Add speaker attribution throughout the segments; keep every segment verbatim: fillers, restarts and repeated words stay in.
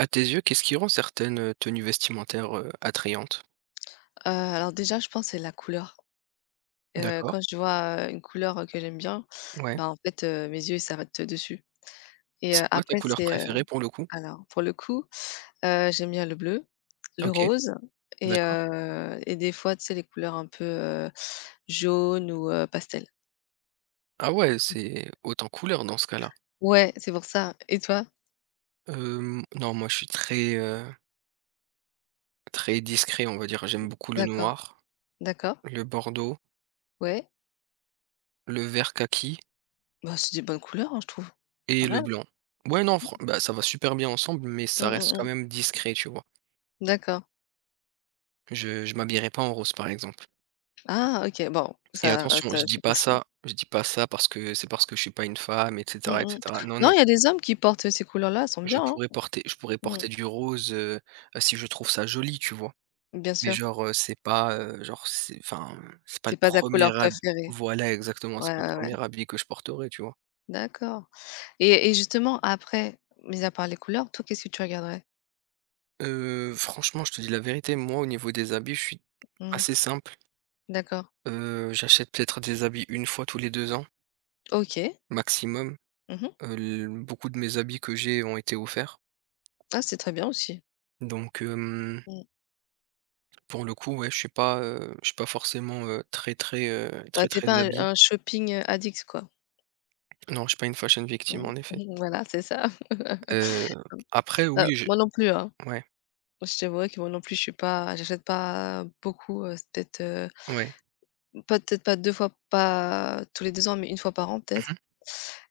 Speaker 1: À tes yeux, qu'est-ce qui rend certaines, heu, tenues vestimentaires, heu, attrayantes?
Speaker 2: Heu, alors déjà, je pense que c'est la couleur. Heu,
Speaker 1: D'accord,
Speaker 2: quand je vois, heu, une couleur, heu, que j'aime bien,
Speaker 1: ouais.
Speaker 2: bah, en fait, heu, mes yeux ils s'arrêtent dessus et heu,
Speaker 1: C'est quoi ta
Speaker 2: après
Speaker 1: couleur
Speaker 2: c'est, heu
Speaker 1: préférée pour le coup?
Speaker 2: alors pour le coup, heu, j'aime bien le bleu, le
Speaker 1: OK,
Speaker 2: rose et
Speaker 1: d'accord.
Speaker 2: heu et des fois, tu sais, les couleurs un peu, heu, jaune ou heu, pastel.
Speaker 1: Ah ouais, c'est autant couleur dans ce cas-là.
Speaker 2: Ouais, c'est pour ça. Et toi?
Speaker 1: Hem, non, moi je suis très, heu, très discret, on va dire. J'aime beaucoup le
Speaker 2: D'accord,
Speaker 1: noir,
Speaker 2: d'accord,
Speaker 1: le bordeaux,
Speaker 2: ouais.
Speaker 1: le vert kaki
Speaker 2: Bah, c'est des bonnes couleurs, hein, je trouve.
Speaker 1: et
Speaker 2: Pas
Speaker 1: le
Speaker 2: mal.
Speaker 1: blanc. Ouais, non, fran bah, ça va super bien ensemble, mais
Speaker 2: Mmh,
Speaker 1: ça reste
Speaker 2: mmh
Speaker 1: quand
Speaker 2: mh.
Speaker 1: même discret, tu vois?
Speaker 2: D'accord.
Speaker 1: Je je m'habillerai pas en rose, par exemple.
Speaker 2: Ah, OK, bon,
Speaker 1: Et
Speaker 2: ça,
Speaker 1: attention, je
Speaker 2: ça
Speaker 1: dis
Speaker 2: c'est
Speaker 1: pas
Speaker 2: possible.
Speaker 1: ça, je dis pas ça parce que c'est parce que je suis pas une femme, et
Speaker 2: Mmh
Speaker 1: cetera, et
Speaker 2: mh.
Speaker 1: cetera. Non,
Speaker 2: Non,
Speaker 1: non.
Speaker 2: il y a des hommes qui portent ces couleurs-là, elles sont
Speaker 1: Je
Speaker 2: bien, hein.
Speaker 1: pourrais porter je pourrais
Speaker 2: Mmh.
Speaker 1: porter du rose, heu, si je trouve ça joli, tu vois?
Speaker 2: Bien
Speaker 1: Mais
Speaker 2: sûr,
Speaker 1: genre, heu, c'est pas, heu, genre c'est, enfin, c'est pas le
Speaker 2: c'est pas ta
Speaker 1: premier
Speaker 2: couleur
Speaker 1: er
Speaker 2: préférée.
Speaker 1: voilà, exactement, c'est
Speaker 2: Ouais,
Speaker 1: pas le
Speaker 2: ouais, ouais.
Speaker 1: premier habit que je porterai, tu vois?
Speaker 2: D'accord. Et et justement après, mis à part les couleurs, toi, qu'est-ce que tu regarderais?
Speaker 1: Heu, franchement, je te dis la vérité, moi, au niveau des habits, je suis
Speaker 2: Mmh.
Speaker 1: assez simple.
Speaker 2: D'accord.
Speaker 1: Heu, j'achète peut-être des habits une fois tous les deux ans
Speaker 2: OK.
Speaker 1: maximum.
Speaker 2: Mmh mh.
Speaker 1: Heu, l Beaucoup de mes habits que j'ai ont été offerts.
Speaker 2: Ah, c'est très bien aussi.
Speaker 1: Donc, hem,
Speaker 2: Mmh.
Speaker 1: pour le coup, ouais, je suis pas, heu, je suis pas forcément, heu, très, très, heu, très,
Speaker 2: Ouais, tu es
Speaker 1: très
Speaker 2: pas un
Speaker 1: habillé.
Speaker 2: un shopping, heu, addict, quoi.
Speaker 1: Non, je suis pas une fashion victime
Speaker 2: Mmh.
Speaker 1: en effet.
Speaker 2: Voilà, c'est ça.
Speaker 1: Heu, Après,
Speaker 2: Heu,
Speaker 1: oui, je
Speaker 2: moi non plus, hein.
Speaker 1: ouais,
Speaker 2: Je t'avouerai que moi non plus, je suis pas j'achète pas beaucoup, heu, c'est peut-être, heu,
Speaker 1: ouais.
Speaker 2: pas peut-être pas deux fois, pas tous les deux ans, mais une fois par an peut-être.
Speaker 1: Mmh mh.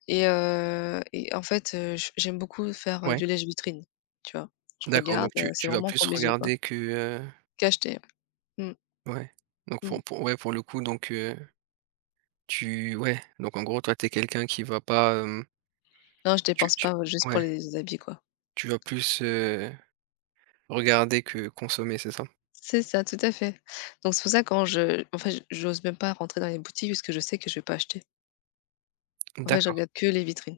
Speaker 2: Et heu et en fait, heu, j j'aime beaucoup faire, heu,
Speaker 1: Ouais,
Speaker 2: du lèche-vitrine, tu vois? Je
Speaker 1: d'accord,
Speaker 2: regarde,
Speaker 1: donc
Speaker 2: heu,
Speaker 1: tu
Speaker 2: c'est
Speaker 1: tu vas
Speaker 2: vraiment
Speaker 1: plus
Speaker 2: pour mes yeux, quoi.
Speaker 1: regarder que, heu
Speaker 2: Qu'acheter. Mmh,
Speaker 1: ouais, donc
Speaker 2: mmh.
Speaker 1: pour pour ouais, pour le coup, donc, heu, tu ouais, donc en gros, toi, tu es quelqu'un qui va pas, hem,
Speaker 2: Non, je
Speaker 1: tu
Speaker 2: dépense
Speaker 1: tu
Speaker 2: pas, heu, juste pour
Speaker 1: ouais,
Speaker 2: les habits, quoi.
Speaker 1: tu vas plus, heu, regarder que consommer, c'est ça?
Speaker 2: C'est ça, tout à fait. Donc c'est pour ça, quand je en fait, j'ose même pas rentrer dans les boutiques parce que je sais que je vais pas acheter. En fait, je
Speaker 1: D'accord,
Speaker 2: regarde que les vitrines.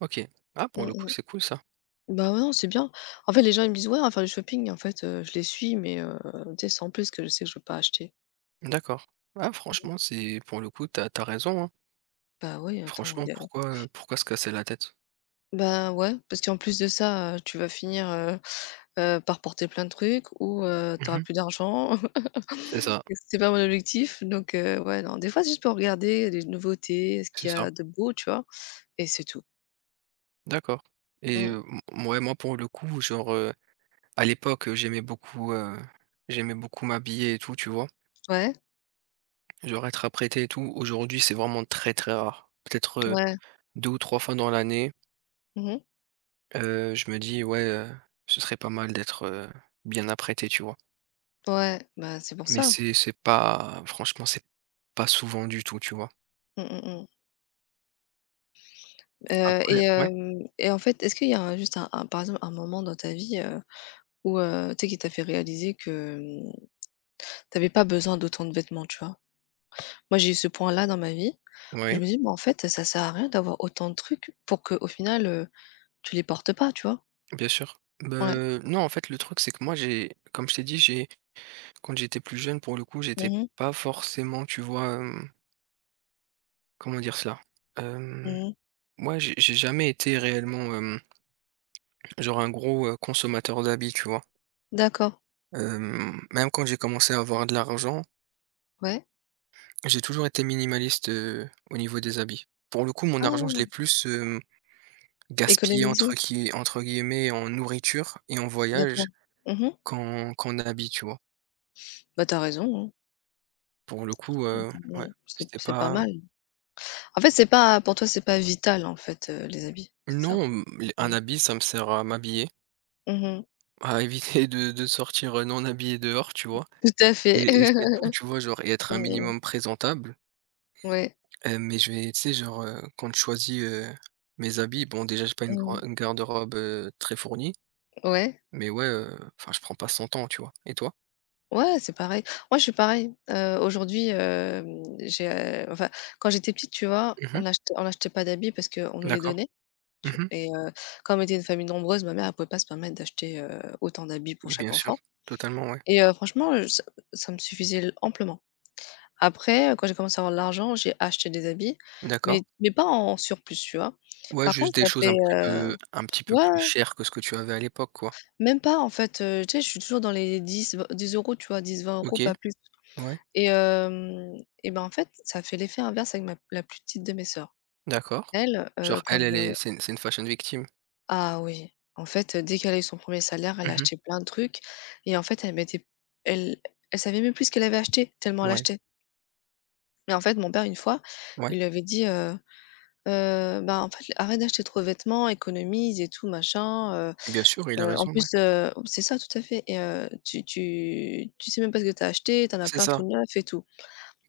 Speaker 1: OK. Ah, pour
Speaker 2: Mmh
Speaker 1: le coup,
Speaker 2: mh.
Speaker 1: c'est cool, ça.
Speaker 2: Bah, ouais, non, c'est bien. En fait, les gens, ils me disent: «Ouais, on va faire du shopping», en fait, heu, je les suis, mais heu, tu sais, sans plus, que je sais que je vais pas acheter.
Speaker 1: D'accord. Ah, franchement, c'est pour le coup, tu as tu as raison, hein.
Speaker 2: Bah, oui, attends.
Speaker 1: Franchement, pourquoi, heu, pourquoi se casser la tête?
Speaker 2: Ben ouais, parce qu'en plus de ça, heu, tu vas finir, heu heu, par porter plein de trucs ou heu, tu
Speaker 1: Mmh mh.
Speaker 2: plus d'argent
Speaker 1: C'est ça,
Speaker 2: et c'est pas mon objectif, donc heu, ouais, non, des fois c'est juste pour regarder les nouveautés, ce
Speaker 1: c'est
Speaker 2: qu'il y
Speaker 1: ça.
Speaker 2: a de beau, tu vois? Et c'est tout.
Speaker 1: D'accord. Et
Speaker 2: Mmh.
Speaker 1: heu, m ouais, moi, pour le coup, genre, heu À l'époque, heu, j'aimais beaucoup, heu, j'aimais beaucoup m'habiller et tout, tu vois?
Speaker 2: Ouais,
Speaker 1: Genre, être apprêté et tout. Aujourd'hui, c'est vraiment très, très rare. Peut-être, heu,
Speaker 2: ouais.
Speaker 1: deux ou trois fois dans l'année,
Speaker 2: Mmh.
Speaker 1: heu, je me dis: «Ouais, heu, ce serait pas mal d'être, heu, bien apprêté», tu vois?
Speaker 2: Ouais, bah, c'est pour
Speaker 1: Mais
Speaker 2: ça.
Speaker 1: c'est c'est pas franchement, c'est pas souvent du tout, tu vois?
Speaker 2: Mmh mh, mmh. Heu
Speaker 1: Après,
Speaker 2: et
Speaker 1: ouais,
Speaker 2: hem et En fait, est-ce qu'il y a un, juste un un par exemple, un moment dans ta vie, heu, où heu, tu sais, qui t'a fait réaliser que, mmh, tu avais pas besoin d'autant de vêtements, tu vois? Moi, j'ai eu ce point-là dans ma vie, où je
Speaker 1: ouais,
Speaker 2: me dis: «Bah, en fait, ça sert à rien d'avoir autant de trucs pour que au final, heu, tu les portes pas», tu vois?
Speaker 1: bien sûr.
Speaker 2: Ouais.
Speaker 1: Beh, non, en fait, le truc, c'est que, moi, j'ai comme je t'ai dit, j'ai quand j'étais plus jeune, pour le coup, j'étais
Speaker 2: Mmh mh.
Speaker 1: pas forcément, tu vois, hem, comment dire cela?
Speaker 2: Mmh.
Speaker 1: Moi, j'ai j'ai jamais été réellement, hem, genre un gros, heu, consommateur d'habits, tu vois?
Speaker 2: D'accord.
Speaker 1: Hem, même quand j'ai commencé à avoir de l'argent,
Speaker 2: Ouais.
Speaker 1: j'ai toujours été minimaliste, heu, au niveau des habits. Pour le coup, mon argent, je
Speaker 2: Ah!
Speaker 1: l'ai plus, hem, gaspillé
Speaker 2: Économiser.
Speaker 1: entre qui entre guillemets en nourriture et en voyage
Speaker 2: D'accord. Mhm.
Speaker 1: qu'en qu'en habits, tu vois?
Speaker 2: Bah, t'as raison, hein.
Speaker 1: Pour le coup,
Speaker 2: Mmh,
Speaker 1: heu, ouais,
Speaker 2: mmh. C'est
Speaker 1: c'était
Speaker 2: c'est pas
Speaker 1: pas.
Speaker 2: mal. En fait, c'est pas pour toi, c'est pas vital, en fait, heu, les habits, c'est ça?
Speaker 1: Non, mmh, les un
Speaker 2: Mhm.
Speaker 1: habit, ça me sert à m'habiller,
Speaker 2: Mmh.
Speaker 1: à éviter de de sortir, heu, non habillé, dehors, tu vois?
Speaker 2: Tout à fait.
Speaker 1: Et et c'est tout, tu vois? Genre, et être un
Speaker 2: Mmh.
Speaker 1: minimum présentable.
Speaker 2: Ouais.
Speaker 1: Heu, mais je vais tu sais, genre, heu, quand je choisis, heu, mes habits, bon, déjà j'ai pas une gran
Speaker 2: Mmh.
Speaker 1: une garde-robe, heu, très fournie,
Speaker 2: Ouais.
Speaker 1: mais ouais, heu, enfin, je prends pas cent temps, tu vois? Et toi?
Speaker 2: Ouais, c'est pareil. Moi, je suis pareil. Heu, aujourd'hui, hem, j'ai, heu, enfin, quand j'étais petite, tu vois,
Speaker 1: Mmh.
Speaker 2: on achetait on achetait pas d'habits parce qu'on nous les
Speaker 1: D'accord.
Speaker 2: donnait, tu
Speaker 1: Mmh.
Speaker 2: et heu, comme on était une famille nombreuse, ma mère ne pouvait pas se permettre d'acheter, heu, autant d'habits pour
Speaker 1: Bien
Speaker 2: chaque
Speaker 1: sûr,
Speaker 2: enfant
Speaker 1: totalement, ouais.
Speaker 2: et heu, franchement, heu, ça ça me suffisait l amplement. Après, heu, quand j'ai commencé à avoir de l'argent, j'ai acheté des habits,
Speaker 1: D'accord.
Speaker 2: mais mais pas en surplus, tu vois?
Speaker 1: Ouais,
Speaker 2: Par contre,
Speaker 1: juste des
Speaker 2: ça
Speaker 1: choses
Speaker 2: fait,
Speaker 1: un petit
Speaker 2: heu
Speaker 1: peu un petit peu
Speaker 2: ouais,
Speaker 1: plus chères que ce que tu avais à l'époque, quoi.
Speaker 2: même pas en fait, heu, tu sais, je suis toujours dans les dix, vingt dix euros €, tu vois? Dix vingt euros,
Speaker 1: OK,
Speaker 2: pas plus.
Speaker 1: ouais,
Speaker 2: Et hem et ben, en fait, ça fait l'effet inverse avec ma la plus petite de mes sœurs.
Speaker 1: d'accord.
Speaker 2: Elle,
Speaker 1: Genre,
Speaker 2: heu,
Speaker 1: elle,
Speaker 2: comme,
Speaker 1: elle est,
Speaker 2: heu
Speaker 1: c'est une c'est une fashion victim.
Speaker 2: ah oui, en fait, euh, dès qu'elle a eu son premier salaire, elle a
Speaker 1: Mmh.
Speaker 2: acheté plein de trucs et en fait, elle mettait elle elle savait même plus ce qu'elle avait acheté, tellement elle
Speaker 1: Ouais,
Speaker 2: achetait. Mais en fait, mon père, une fois,
Speaker 1: ouais,
Speaker 2: il lui avait dit, heu: «Heu, bah, en fait, arrête d'acheter trop de vêtements, économise et tout machin, heu
Speaker 1: bien sûr, il
Speaker 2: heu,
Speaker 1: a
Speaker 2: en
Speaker 1: raison, ouais.
Speaker 2: plus, heu» c'est ça, tout à fait. Et heu: «Tu tu tu sais même pas ce que t'as acheté, t'en as
Speaker 1: C'est
Speaker 2: plein tout
Speaker 1: ça.
Speaker 2: neuf et tout»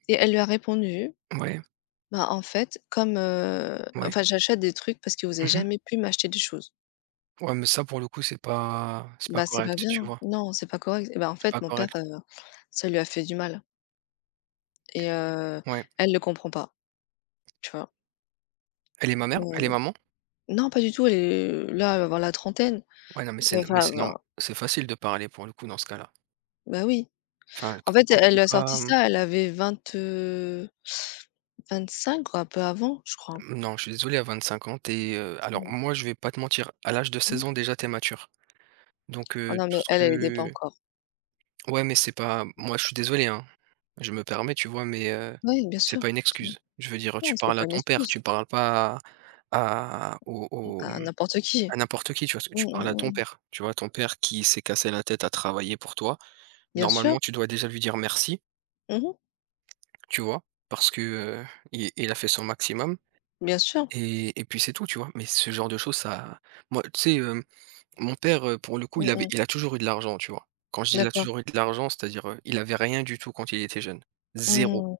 Speaker 2: et elle lui a répondu:
Speaker 1: Ouais,
Speaker 2: Bah, en fait, comme, heu,
Speaker 1: ouais.
Speaker 2: enfin, j'achète des trucs parce que vous avez
Speaker 1: Mmh.
Speaker 2: jamais pu m'acheter des choses.
Speaker 1: Ouais, mais ça, pour le coup, c'est pas c'est pas
Speaker 2: Bah, c'est pas
Speaker 1: correct,
Speaker 2: bien.
Speaker 1: tu vois?
Speaker 2: Non, c'est pas correct et bah, en
Speaker 1: C'est
Speaker 2: fait,
Speaker 1: pas
Speaker 2: mon père,
Speaker 1: correct.
Speaker 2: heu, ça lui a fait du mal et heu,
Speaker 1: Ouais.
Speaker 2: elle le comprend pas, tu vois?
Speaker 1: Elle est Ma mère, elle est
Speaker 2: Heu,
Speaker 1: maman?
Speaker 2: non, pas du tout, elle est là, elle va avoir la trentaine.
Speaker 1: Ouais, non, mais c'est mais
Speaker 2: Enfin,
Speaker 1: c'est norm
Speaker 2: bah
Speaker 1: c'est facile de parler pour le coup dans ce cas-là.
Speaker 2: bah, oui.
Speaker 1: Enfin,
Speaker 2: En
Speaker 1: que
Speaker 2: fait,
Speaker 1: tant que tu
Speaker 2: elle a
Speaker 1: pas,
Speaker 2: sorti
Speaker 1: mmh,
Speaker 2: ça, elle avait vingt, vingt cinq ou un peu avant, je crois.
Speaker 1: non, je suis désolé, à vingt-cinq ans, t'es. es, alors,
Speaker 2: Mmh.
Speaker 1: moi, je vais pas te mentir, à l'âge de seize ans, déjà, t'es mature. Donc,
Speaker 2: Ah
Speaker 1: heu,
Speaker 2: non,
Speaker 1: tout
Speaker 2: mais
Speaker 1: ce
Speaker 2: elle, elle était pas
Speaker 1: que
Speaker 2: encore.
Speaker 1: ouais, mais c'est pas moi, je suis désolé, hein. Je me permets, tu vois? Mais, heu,
Speaker 2: Oui, bien
Speaker 1: c'est
Speaker 2: sûr,
Speaker 1: pas une
Speaker 2: tu vois?
Speaker 1: excuse. Je veux dire, tu
Speaker 2: Non, c'est
Speaker 1: parles à
Speaker 2: pas une
Speaker 1: ton père,
Speaker 2: excuse
Speaker 1: tu parles pas à à au au,
Speaker 2: à
Speaker 1: mmh,
Speaker 2: n'importe qui.
Speaker 1: à n'importe qui, tu vois? Ce que
Speaker 2: Mmh,
Speaker 1: tu parles à
Speaker 2: mmh
Speaker 1: ton
Speaker 2: mh.
Speaker 1: père, tu vois? Ton père qui s'est cassé la tête à travailler pour toi,
Speaker 2: Bien
Speaker 1: normalement,
Speaker 2: sûr.
Speaker 1: tu dois déjà lui dire merci.
Speaker 2: Mmh.
Speaker 1: Tu vois? Parce que, heu, il il a fait son maximum,
Speaker 2: Bien sûr.
Speaker 1: et et puis c'est tout, tu vois? Mais ce genre de choses, ça moi, tu sais, hem, mon père, heu, pour le coup, il
Speaker 2: Mmh
Speaker 1: avait
Speaker 2: mh.
Speaker 1: il a toujours eu de l'argent, tu vois? Quand je dis: «Il a
Speaker 2: D'accord.
Speaker 1: toujours eu de l'argent», c'est-à-dire, heu, il avait rien du tout quand il était jeune. Zéro,
Speaker 2: Mmh.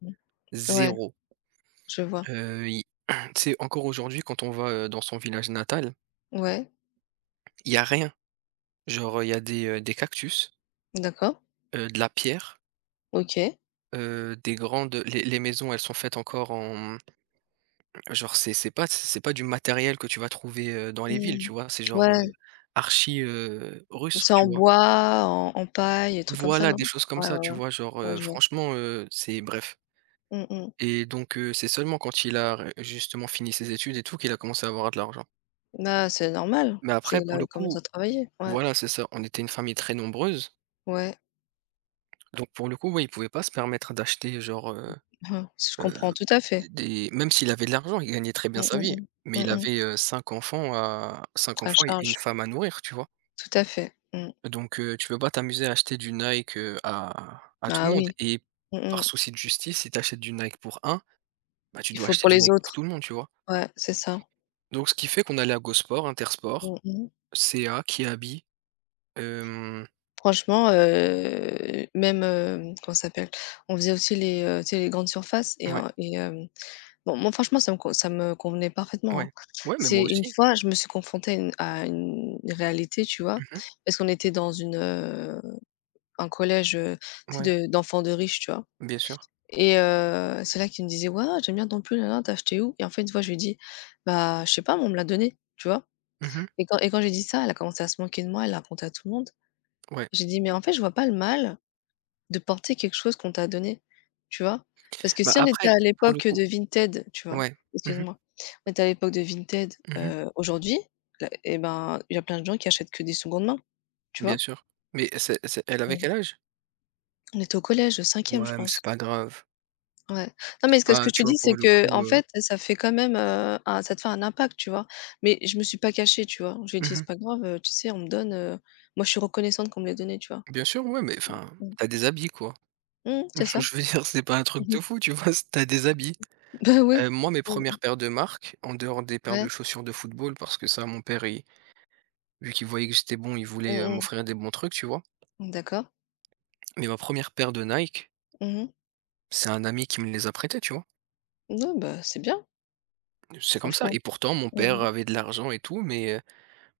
Speaker 2: Ouais,
Speaker 1: zéro. 0.
Speaker 2: je vois.
Speaker 1: Il Tu sais, encore aujourd'hui, quand on va, heu, dans son village natal,
Speaker 2: Ouais,
Speaker 1: il y a rien. Genre, il y a des, heu, des cactus,
Speaker 2: d'accord.
Speaker 1: heu, de la pierre,
Speaker 2: OK.
Speaker 1: heu, des grandes les les maisons, elles sont faites encore en... Genre, c'est c'est pas c'est pas du matériel que tu vas trouver, heu, dans les villes,
Speaker 2: Mmh.
Speaker 1: tu vois? C'est genre,
Speaker 2: Ouais,
Speaker 1: heu, archi, heu, russe,
Speaker 2: c'est
Speaker 1: tu
Speaker 2: en
Speaker 1: vois?
Speaker 2: bois, en en paille et trucs comme ça,
Speaker 1: Voilà,
Speaker 2: non?
Speaker 1: des choses comme
Speaker 2: Ouais,
Speaker 1: ça,
Speaker 2: ouais,
Speaker 1: tu
Speaker 2: ouais.
Speaker 1: vois? Genre,
Speaker 2: Ouais,
Speaker 1: heu,
Speaker 2: je vois.
Speaker 1: franchement, heu, c'est bref.
Speaker 2: Mmh mh.
Speaker 1: Et donc, heu, c'est seulement quand il a ré justement fini ses études et tout qu'il a commencé à avoir de l'argent.
Speaker 2: Bah, c'est normal.
Speaker 1: Mais
Speaker 2: C'est
Speaker 1: après, pour
Speaker 2: là où
Speaker 1: le
Speaker 2: ils commencent
Speaker 1: coup,
Speaker 2: à travailler. Ouais,
Speaker 1: voilà, c'est ça, on était une famille très nombreuse,
Speaker 2: ouais.
Speaker 1: donc, pour le coup, ouais, il pouvait pas se permettre d'acheter, genre, heu
Speaker 2: Hein, je
Speaker 1: heu,
Speaker 2: comprends tout à fait.
Speaker 1: des même s'il avait de l'argent, il gagnait très bien
Speaker 2: Mmh,
Speaker 1: sa
Speaker 2: mmh
Speaker 1: vie,
Speaker 2: mh.
Speaker 1: mais il
Speaker 2: Mmh mh.
Speaker 1: avait, heu, cinq enfants à cinq
Speaker 2: À
Speaker 1: enfants et une
Speaker 2: charge.
Speaker 1: femme à nourrir, tu vois?
Speaker 2: Tout à fait. Mmh.
Speaker 1: Donc, heu, tu peux pas t'amuser à acheter du Nike, heu, à à tout le
Speaker 2: Ah
Speaker 1: monde,
Speaker 2: oui.
Speaker 1: et
Speaker 2: Mmh
Speaker 1: par
Speaker 2: mh.
Speaker 1: souci de justice, si tu achètes du Nike pour un bah, tu
Speaker 2: Il
Speaker 1: dois
Speaker 2: faut
Speaker 1: acheter
Speaker 2: pour
Speaker 1: du
Speaker 2: les
Speaker 1: Nike pour
Speaker 2: autres.
Speaker 1: tout le monde, tu vois?
Speaker 2: Ouais, c'est ça.
Speaker 1: Donc, ce qui fait qu'on allait à Go Sport,
Speaker 2: Mmh mh.
Speaker 1: C A Kiabi, hem,
Speaker 2: Franchement, heu, même, hem, comment ça s'appelle? On faisait aussi les, heu, tu sais, les grandes surfaces et
Speaker 1: ouais,
Speaker 2: un et hem, bon, moi, franchement, ça me con ça me convenait parfaitement,
Speaker 1: ouais.
Speaker 2: hein.
Speaker 1: Ouais, mais
Speaker 2: C'est
Speaker 1: moi
Speaker 2: une
Speaker 1: aussi.
Speaker 2: fois, je me suis confrontée à une à une réalité, tu vois?
Speaker 1: Mmh.
Speaker 2: Parce qu'on était dans une, heu, un collège, heu, tu sais,
Speaker 1: Ouais,
Speaker 2: de d'enfants de riches, tu vois?
Speaker 1: bien sûr.
Speaker 2: Et heu, c'est là qu'il me disait: «Ouais, ouais, j'aime bien ton pull, nanana, tu as acheté où?» et en fait, une fois, je lui ai dit: «Bah, je sais pas, moi, on me l'a donné», tu vois?
Speaker 1: Mmh.
Speaker 2: Et quand et quand j'ai dit ça, elle a commencé à se moquer de moi, elle l'a raconté à tout le monde.
Speaker 1: Ouais.
Speaker 2: J'ai dit: «Mais en fait, je vois pas le mal». De porter quelque chose qu'on t'a donné, tu vois? Parce que
Speaker 1: Bah,
Speaker 2: si on était
Speaker 1: après,
Speaker 2: à
Speaker 1: pour le
Speaker 2: l'époque
Speaker 1: coup,
Speaker 2: de Vinted, tu vois?
Speaker 1: ouais. Mmh mh.
Speaker 2: Excuse-moi, on était à l'époque de Vinted,
Speaker 1: Mmh.
Speaker 2: heu, aujourd'hui, là et ben, il y a plein de gens qui achètent que des secondes mains, tu
Speaker 1: Bien
Speaker 2: vois?
Speaker 1: sûr. Mais c'est c'est elle avait
Speaker 2: Mmh.
Speaker 1: quel âge?
Speaker 2: On était au collège, au cinquième je
Speaker 1: Ouais, mais c'est
Speaker 2: pense.
Speaker 1: pas grave.
Speaker 2: Ouais. Non, mais
Speaker 1: C'est
Speaker 2: ce que ce que
Speaker 1: pas,
Speaker 2: je te
Speaker 1: tu vois,
Speaker 2: dis, c'est
Speaker 1: pour le
Speaker 2: que
Speaker 1: coup,
Speaker 2: en
Speaker 1: heu
Speaker 2: fait, ça fait quand même, heu, un ça te fait un impact, tu vois? Mais je me suis pas cachée, tu vois? Je lui ai dit:
Speaker 1: mmh
Speaker 2: «C'est pas grave, heu, tu sais, on me donne, heu, moi, je suis reconnaissante qu'on me l'ait donné», tu vois?
Speaker 1: Bien sûr, ouais, mais enfin,
Speaker 2: Mmh.
Speaker 1: t'as des habits, quoi.
Speaker 2: Mmh, c'est ça.
Speaker 1: Je veux dire, c'est pas un truc
Speaker 2: Mmh.
Speaker 1: de fou, tu vois? Si tu des habits.
Speaker 2: Bah, oui.
Speaker 1: Heu, moi, mes
Speaker 2: Mmh,
Speaker 1: premières paires de marques, en dehors des paires de
Speaker 2: ouais.
Speaker 1: chaussures de football, parce que ça, mon père, il vu qu'il voyait que j'étais bon, il voulait,
Speaker 2: Mmh
Speaker 1: heu,
Speaker 2: mh.
Speaker 1: m'offrir des bons trucs, tu vois?
Speaker 2: D'accord.
Speaker 1: Mais ma première paire de Nike,
Speaker 2: Mmh mh.
Speaker 1: c'est un ami qui me les a prêtés, tu vois?
Speaker 2: Non, bah, c'est bien,
Speaker 1: C'est comme ça,
Speaker 2: franchement.
Speaker 1: et pourtant, mon
Speaker 2: Mmh
Speaker 1: père
Speaker 2: mh.
Speaker 1: avait de l'argent et tout, mais, heu,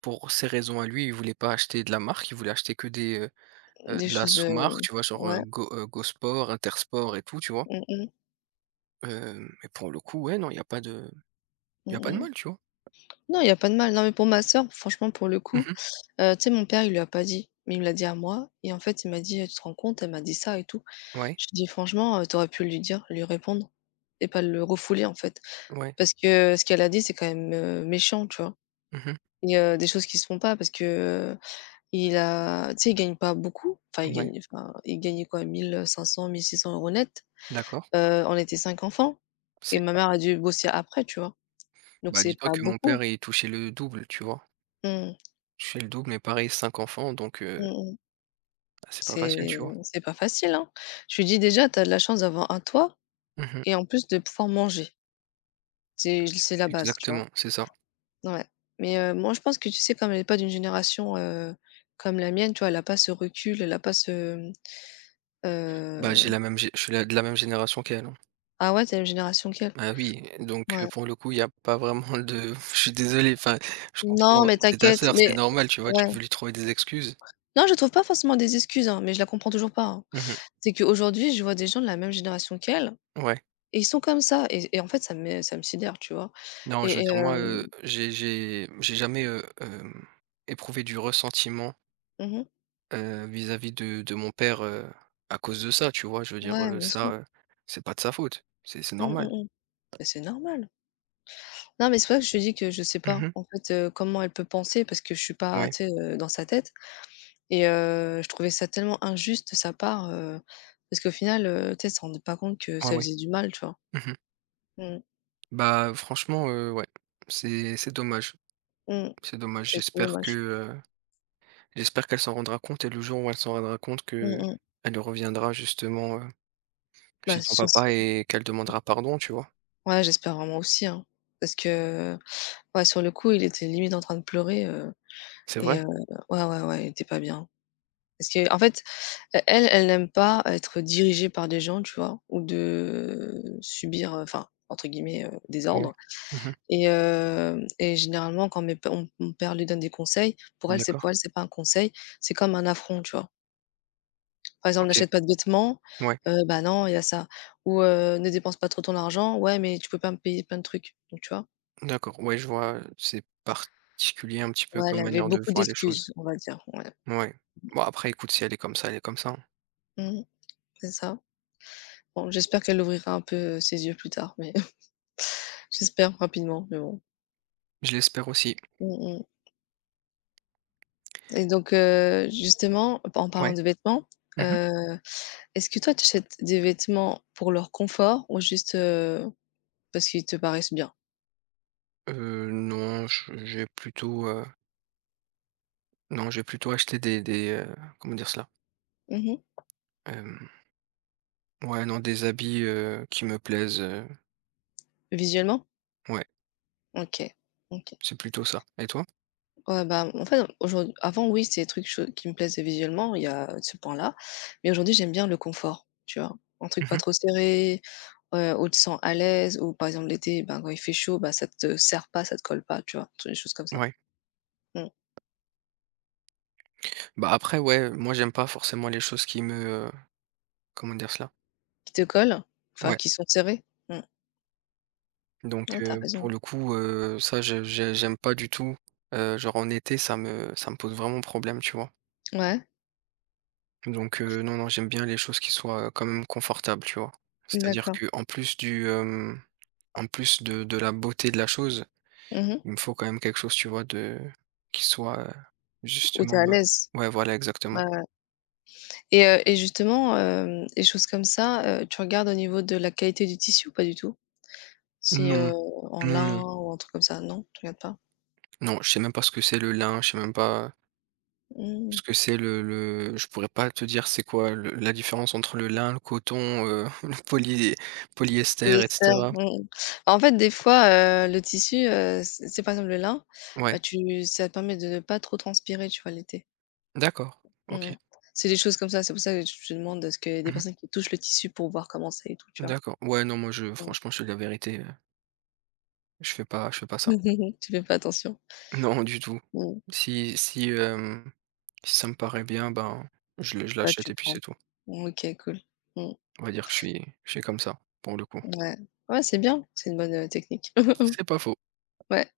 Speaker 1: pour ses raisons à lui, il voulait pas acheter de la marque, il voulait acheter que des, heu heu,
Speaker 2: Des
Speaker 1: de la
Speaker 2: choses,
Speaker 1: sous-marque,
Speaker 2: heu,
Speaker 1: tu vois? Genre, heu,
Speaker 2: ouais.
Speaker 1: Go heu, Go Sport, Intersport et tout, tu vois?
Speaker 2: Mmh mh.
Speaker 1: Hem, mais, pour le coup, ouais, non, il y a pas de y a pas de
Speaker 2: Mmh mh.
Speaker 1: mal, tu vois?
Speaker 2: Non, il y a pas de mal. Non, mais pour ma sœur, franchement, pour le coup,
Speaker 1: Mmh.
Speaker 2: heu, tu sais, mon père, il lui a pas dit, mais il me l'a dit à moi et en fait, il m'a dit: «Eh, «Tu te rends compte, elle m'a dit ça et tout».
Speaker 1: Ouais,
Speaker 2: Je lui ai dit: «Franchement, heu, tu aurais pu lui dire, lui répondre et pas le refouler, en fait».
Speaker 1: ouais.
Speaker 2: Parce que ce qu'elle a dit, c'est quand même, heu, méchant, tu vois?
Speaker 1: Mmh.
Speaker 2: Et heu, des choses qui se font pas parce que, heu, il a tu sais, il gagne pas beaucoup. Enfin, il
Speaker 1: Ouais,
Speaker 2: gagne enfin, il gagnait quoi? mille cinq cents-mille six cents euros net.
Speaker 1: d'accord.
Speaker 2: Heu, on était cinq enfants et
Speaker 1: C'est
Speaker 2: ma mère a dû bosser après, tu vois? Donc
Speaker 1: Bah,
Speaker 2: c'est
Speaker 1: dis-toi
Speaker 2: pas
Speaker 1: que mon
Speaker 2: beaucoup.
Speaker 1: père, il touchait le double, tu vois?
Speaker 2: Mmh.
Speaker 1: Je touchait le double, mais pareil, cinq enfants, donc, heu,
Speaker 2: Mmh mh.
Speaker 1: c'est pas facile,
Speaker 2: C'est
Speaker 1: tu vois?
Speaker 2: c'est pas facile, hein. Je lui dis: «Déjà, tu as de la chance d'avoir un toit et
Speaker 1: Mmh.
Speaker 2: en plus de pouvoir manger». C'est c'est la base, tu vois?
Speaker 1: Exactement, c'est ça.
Speaker 2: Ouais. Mais heu, moi, je pense que, tu sais, comme elle est pas d'une génération, heu, comme la mienne, tu vois, elle a pas ce recul, elle a pas ce,
Speaker 1: Bah, j'ai
Speaker 2: heu
Speaker 1: la même gé je suis la de la même génération qu'elle, hein.
Speaker 2: ah ouais, tu es la même génération qu'elle?
Speaker 1: Ah oui, donc, heu,
Speaker 2: Ouais.
Speaker 1: pour le coup, il y a pas vraiment de... Je suis désolé, enfin, je
Speaker 2: Non,
Speaker 1: comprends,
Speaker 2: mais
Speaker 1: c'est ta
Speaker 2: t'inquiète,
Speaker 1: sœur, c'est
Speaker 2: mais
Speaker 1: normal, tu vois?
Speaker 2: ouais.
Speaker 1: Tu veux lui trouver des excuses.
Speaker 2: Non, je trouve pas forcément des excuses, hein, mais je la comprends toujours pas, hein.
Speaker 1: Mmh.
Speaker 2: C'est qu'aujourd'hui, je vois des gens de la même génération qu'elle.
Speaker 1: Ouais.
Speaker 2: Et ils sont comme ça et et en fait ça me ça me sidère, tu vois?
Speaker 1: Non, je veux
Speaker 2: Et et
Speaker 1: dire, moi, heu,
Speaker 2: hem
Speaker 1: j'ai j'ai j'ai jamais, heu, hem, éprouvé du ressentiment.
Speaker 2: Mmh mh.
Speaker 1: Heu, vis-à-vis de de mon père, heu, à cause de ça, tu vois? Je veux dire,
Speaker 2: Ouais,
Speaker 1: heu,
Speaker 2: bien
Speaker 1: ça,
Speaker 2: sûr.
Speaker 1: heu, c'est pas de sa faute, c'est c'est
Speaker 2: Mmh,
Speaker 1: normal.
Speaker 2: mmh mh. Bah, c'est normal. Non, mais c'est pour ça que je te dis que je sais pas,
Speaker 1: Mmh.
Speaker 2: en fait, heu, comment elle peut penser parce que je suis pas,
Speaker 1: Ouais,
Speaker 2: tu sais, heu, dans sa tête et heu, je trouvais ça tellement injuste de sa part, heu, parce qu'au final, heu, tu sais, elle se rendait pas compte que
Speaker 1: ouais,
Speaker 2: ça
Speaker 1: ouais.
Speaker 2: faisait du mal, tu vois?
Speaker 1: Mmh.
Speaker 2: Mmh,
Speaker 1: Bah, franchement, heu, ouais, c'est c'est dommage,
Speaker 2: mmh.
Speaker 1: c'est dommage.
Speaker 2: C'est trop
Speaker 1: J'espère que,
Speaker 2: dommage.
Speaker 1: heu, j'espère qu'elle s'en rendra compte, et le jour où elle s'en rendra compte,
Speaker 2: Mmh
Speaker 1: que
Speaker 2: mh.
Speaker 1: elle reviendra justement, heu, chez
Speaker 2: Bah,
Speaker 1: ton
Speaker 2: sur
Speaker 1: papa,
Speaker 2: ce,
Speaker 1: et qu'elle demandera pardon, tu vois?
Speaker 2: ouais, j'espère vraiment aussi, hein, parce que ouais, sur le coup, il était limite en train de pleurer, heu
Speaker 1: C'est
Speaker 2: et
Speaker 1: vrai?
Speaker 2: heu ouais, ouais, ouais, il était pas bien. Parce que en fait, e elle, elle n'aime pas être dirigée par des gens, tu vois? Ou de subir, heu, enfin, entre guillemets, heu, «des
Speaker 1: Ouais.
Speaker 2: ordres»
Speaker 1: Mmh.
Speaker 2: et heu et généralement quand mes pa on mon père lui donne des conseils, pour elle, c'est
Speaker 1: D'accord,
Speaker 2: pour elle, c'est pas un conseil, c'est comme un affront, tu vois? Par exemple:
Speaker 1: OK.
Speaker 2: «N'achète pas de vêtements»,
Speaker 1: Ouais,
Speaker 2: heu, «Bah, non, il y a ça» ou heu: «Ne dépense pas trop ton argent», «Ouais, mais tu peux pas me payer plein de trucs», donc tu vois?
Speaker 1: d'accord, ouais, je vois, c'est particulier un petit peu
Speaker 2: Ouais, elle
Speaker 1: comme
Speaker 2: avait
Speaker 1: manière de
Speaker 2: beaucoup
Speaker 1: voir les choses.
Speaker 2: d'excuses, on va dire, ouais.
Speaker 1: Ouais. Bon, après, écoute, si elle est comme ça, elle est comme ça, hein.
Speaker 2: Mmh, c'est ça. Bon, j'espère qu'elle ouvrira un peu euh, ses yeux plus tard, mais j'espère rapidement, mais bon.
Speaker 1: Je l'espère aussi.
Speaker 2: Mmh mh. Et donc heu, justement, en
Speaker 1: Ouais.
Speaker 2: parlant de vêtements,
Speaker 1: Mmh mh.
Speaker 2: heu, est-ce que toi, tu achètes des vêtements pour leur confort ou juste, heu, parce qu'ils te paraissent bien?
Speaker 1: Non, je j'ai plutôt, heu, non, j'ai plutôt acheté des des, heu, comment dire cela?
Speaker 2: Mmh mh.
Speaker 1: Hem, ouais, non, des habits, heu, qui me plaisent, heu,
Speaker 2: Visuellement?
Speaker 1: ouais,
Speaker 2: OK, OK.
Speaker 1: c'est plutôt ça. Et toi?
Speaker 2: Ouais, bah, en fait, aujourd'hui avant, oui, c'est des trucs cho qui me plaisent visuellement, il y a ce point-là, mais aujourd'hui, j'aime bien le confort, tu vois? Un truc pas
Speaker 1: Mmh.
Speaker 2: trop serré, heu, où tu te sens à l'aise, ou par exemple, l'été, ben, quand il fait chaud, bah, ça te serre pas, ça te colle pas, tu vois? Tu vois, des choses comme ça.
Speaker 1: Ouais.
Speaker 2: Mmh.
Speaker 1: Bah, après, ouais, moi, j'aime pas forcément les choses qui me, heu, comment dire cela?
Speaker 2: Qui te collent, enfin
Speaker 1: Ouais.
Speaker 2: qui sont serrés. Mmh.
Speaker 1: Donc,
Speaker 2: Ah, tu as
Speaker 1: heu,
Speaker 2: raison.
Speaker 1: pour le coup, heu, ça, je j'ai j'aime pas du tout. Heu, genre, en été, ça me ça me pose vraiment problème, tu vois?
Speaker 2: Ouais,
Speaker 1: Donc, heu, non, non, j'aime bien les choses qui soient quand même confortables, tu vois? C'est-à-dire
Speaker 2: d'accord.
Speaker 1: que en plus du, hem, en plus de de la beauté de la chose,
Speaker 2: Mmh mh.
Speaker 1: il me faut quand même quelque chose, tu vois, de qui soit, heu,
Speaker 2: Où tu
Speaker 1: justement,
Speaker 2: es à
Speaker 1: heu
Speaker 2: l'aise.
Speaker 1: ouais, voilà, exactement.
Speaker 2: Ouais, ouais. Et heu et justement, hem, les choses comme ça, heu, tu regardes au niveau de la qualité du tissu ou pas du tout? Si,
Speaker 1: Non,
Speaker 2: heu, en
Speaker 1: non,
Speaker 2: lin
Speaker 1: non,
Speaker 2: ou un truc comme ça, non? Tu regardes pas?
Speaker 1: non, je sais même pas ce que c'est le lin, je sais même pas
Speaker 2: Mmh.
Speaker 1: ce que c'est le le je pourrais pas te dire c'est quoi le la différence entre le lin, le coton, heu, le poly polyester, et
Speaker 2: Polyester,
Speaker 1: cetera.
Speaker 2: mmh mh. En fait, des fois, heu, le tissu, heu, c'est c'est par exemple le lin,
Speaker 1: Ouais,
Speaker 2: bah, tu ça te permet de ne pas trop transpirer, tu vois, l'été.
Speaker 1: d'accord,
Speaker 2: Mmh
Speaker 1: OK.
Speaker 2: mh. C'est des choses comme ça, c'est pour ça que je te demande, est-ce qu'il y a des
Speaker 1: Mmh.
Speaker 2: personnes qui touchent le tissu pour voir comment c'est et tout, tu vois?
Speaker 1: D'accord. Ouais, non, moi je
Speaker 2: Mmh.
Speaker 1: franchement, je te dis la vérité. Je fais pas je fais pas ça.
Speaker 2: Tu fais pas attention?
Speaker 1: Non, du tout.
Speaker 2: Mmh.
Speaker 1: Si si, hem, Si ça me paraît bien, ben, je le je
Speaker 2: Bah,
Speaker 1: l'achète,
Speaker 2: tu
Speaker 1: et puis c'est
Speaker 2: prends.
Speaker 1: tout.
Speaker 2: Mmh, OK, cool. Mmh,
Speaker 1: On va dire que je suis je suis comme ça, pour le coup.
Speaker 2: ouais. Ouais, c'est bien, c'est une bonne, heu, technique.
Speaker 1: C'est pas faux.
Speaker 2: Ouais.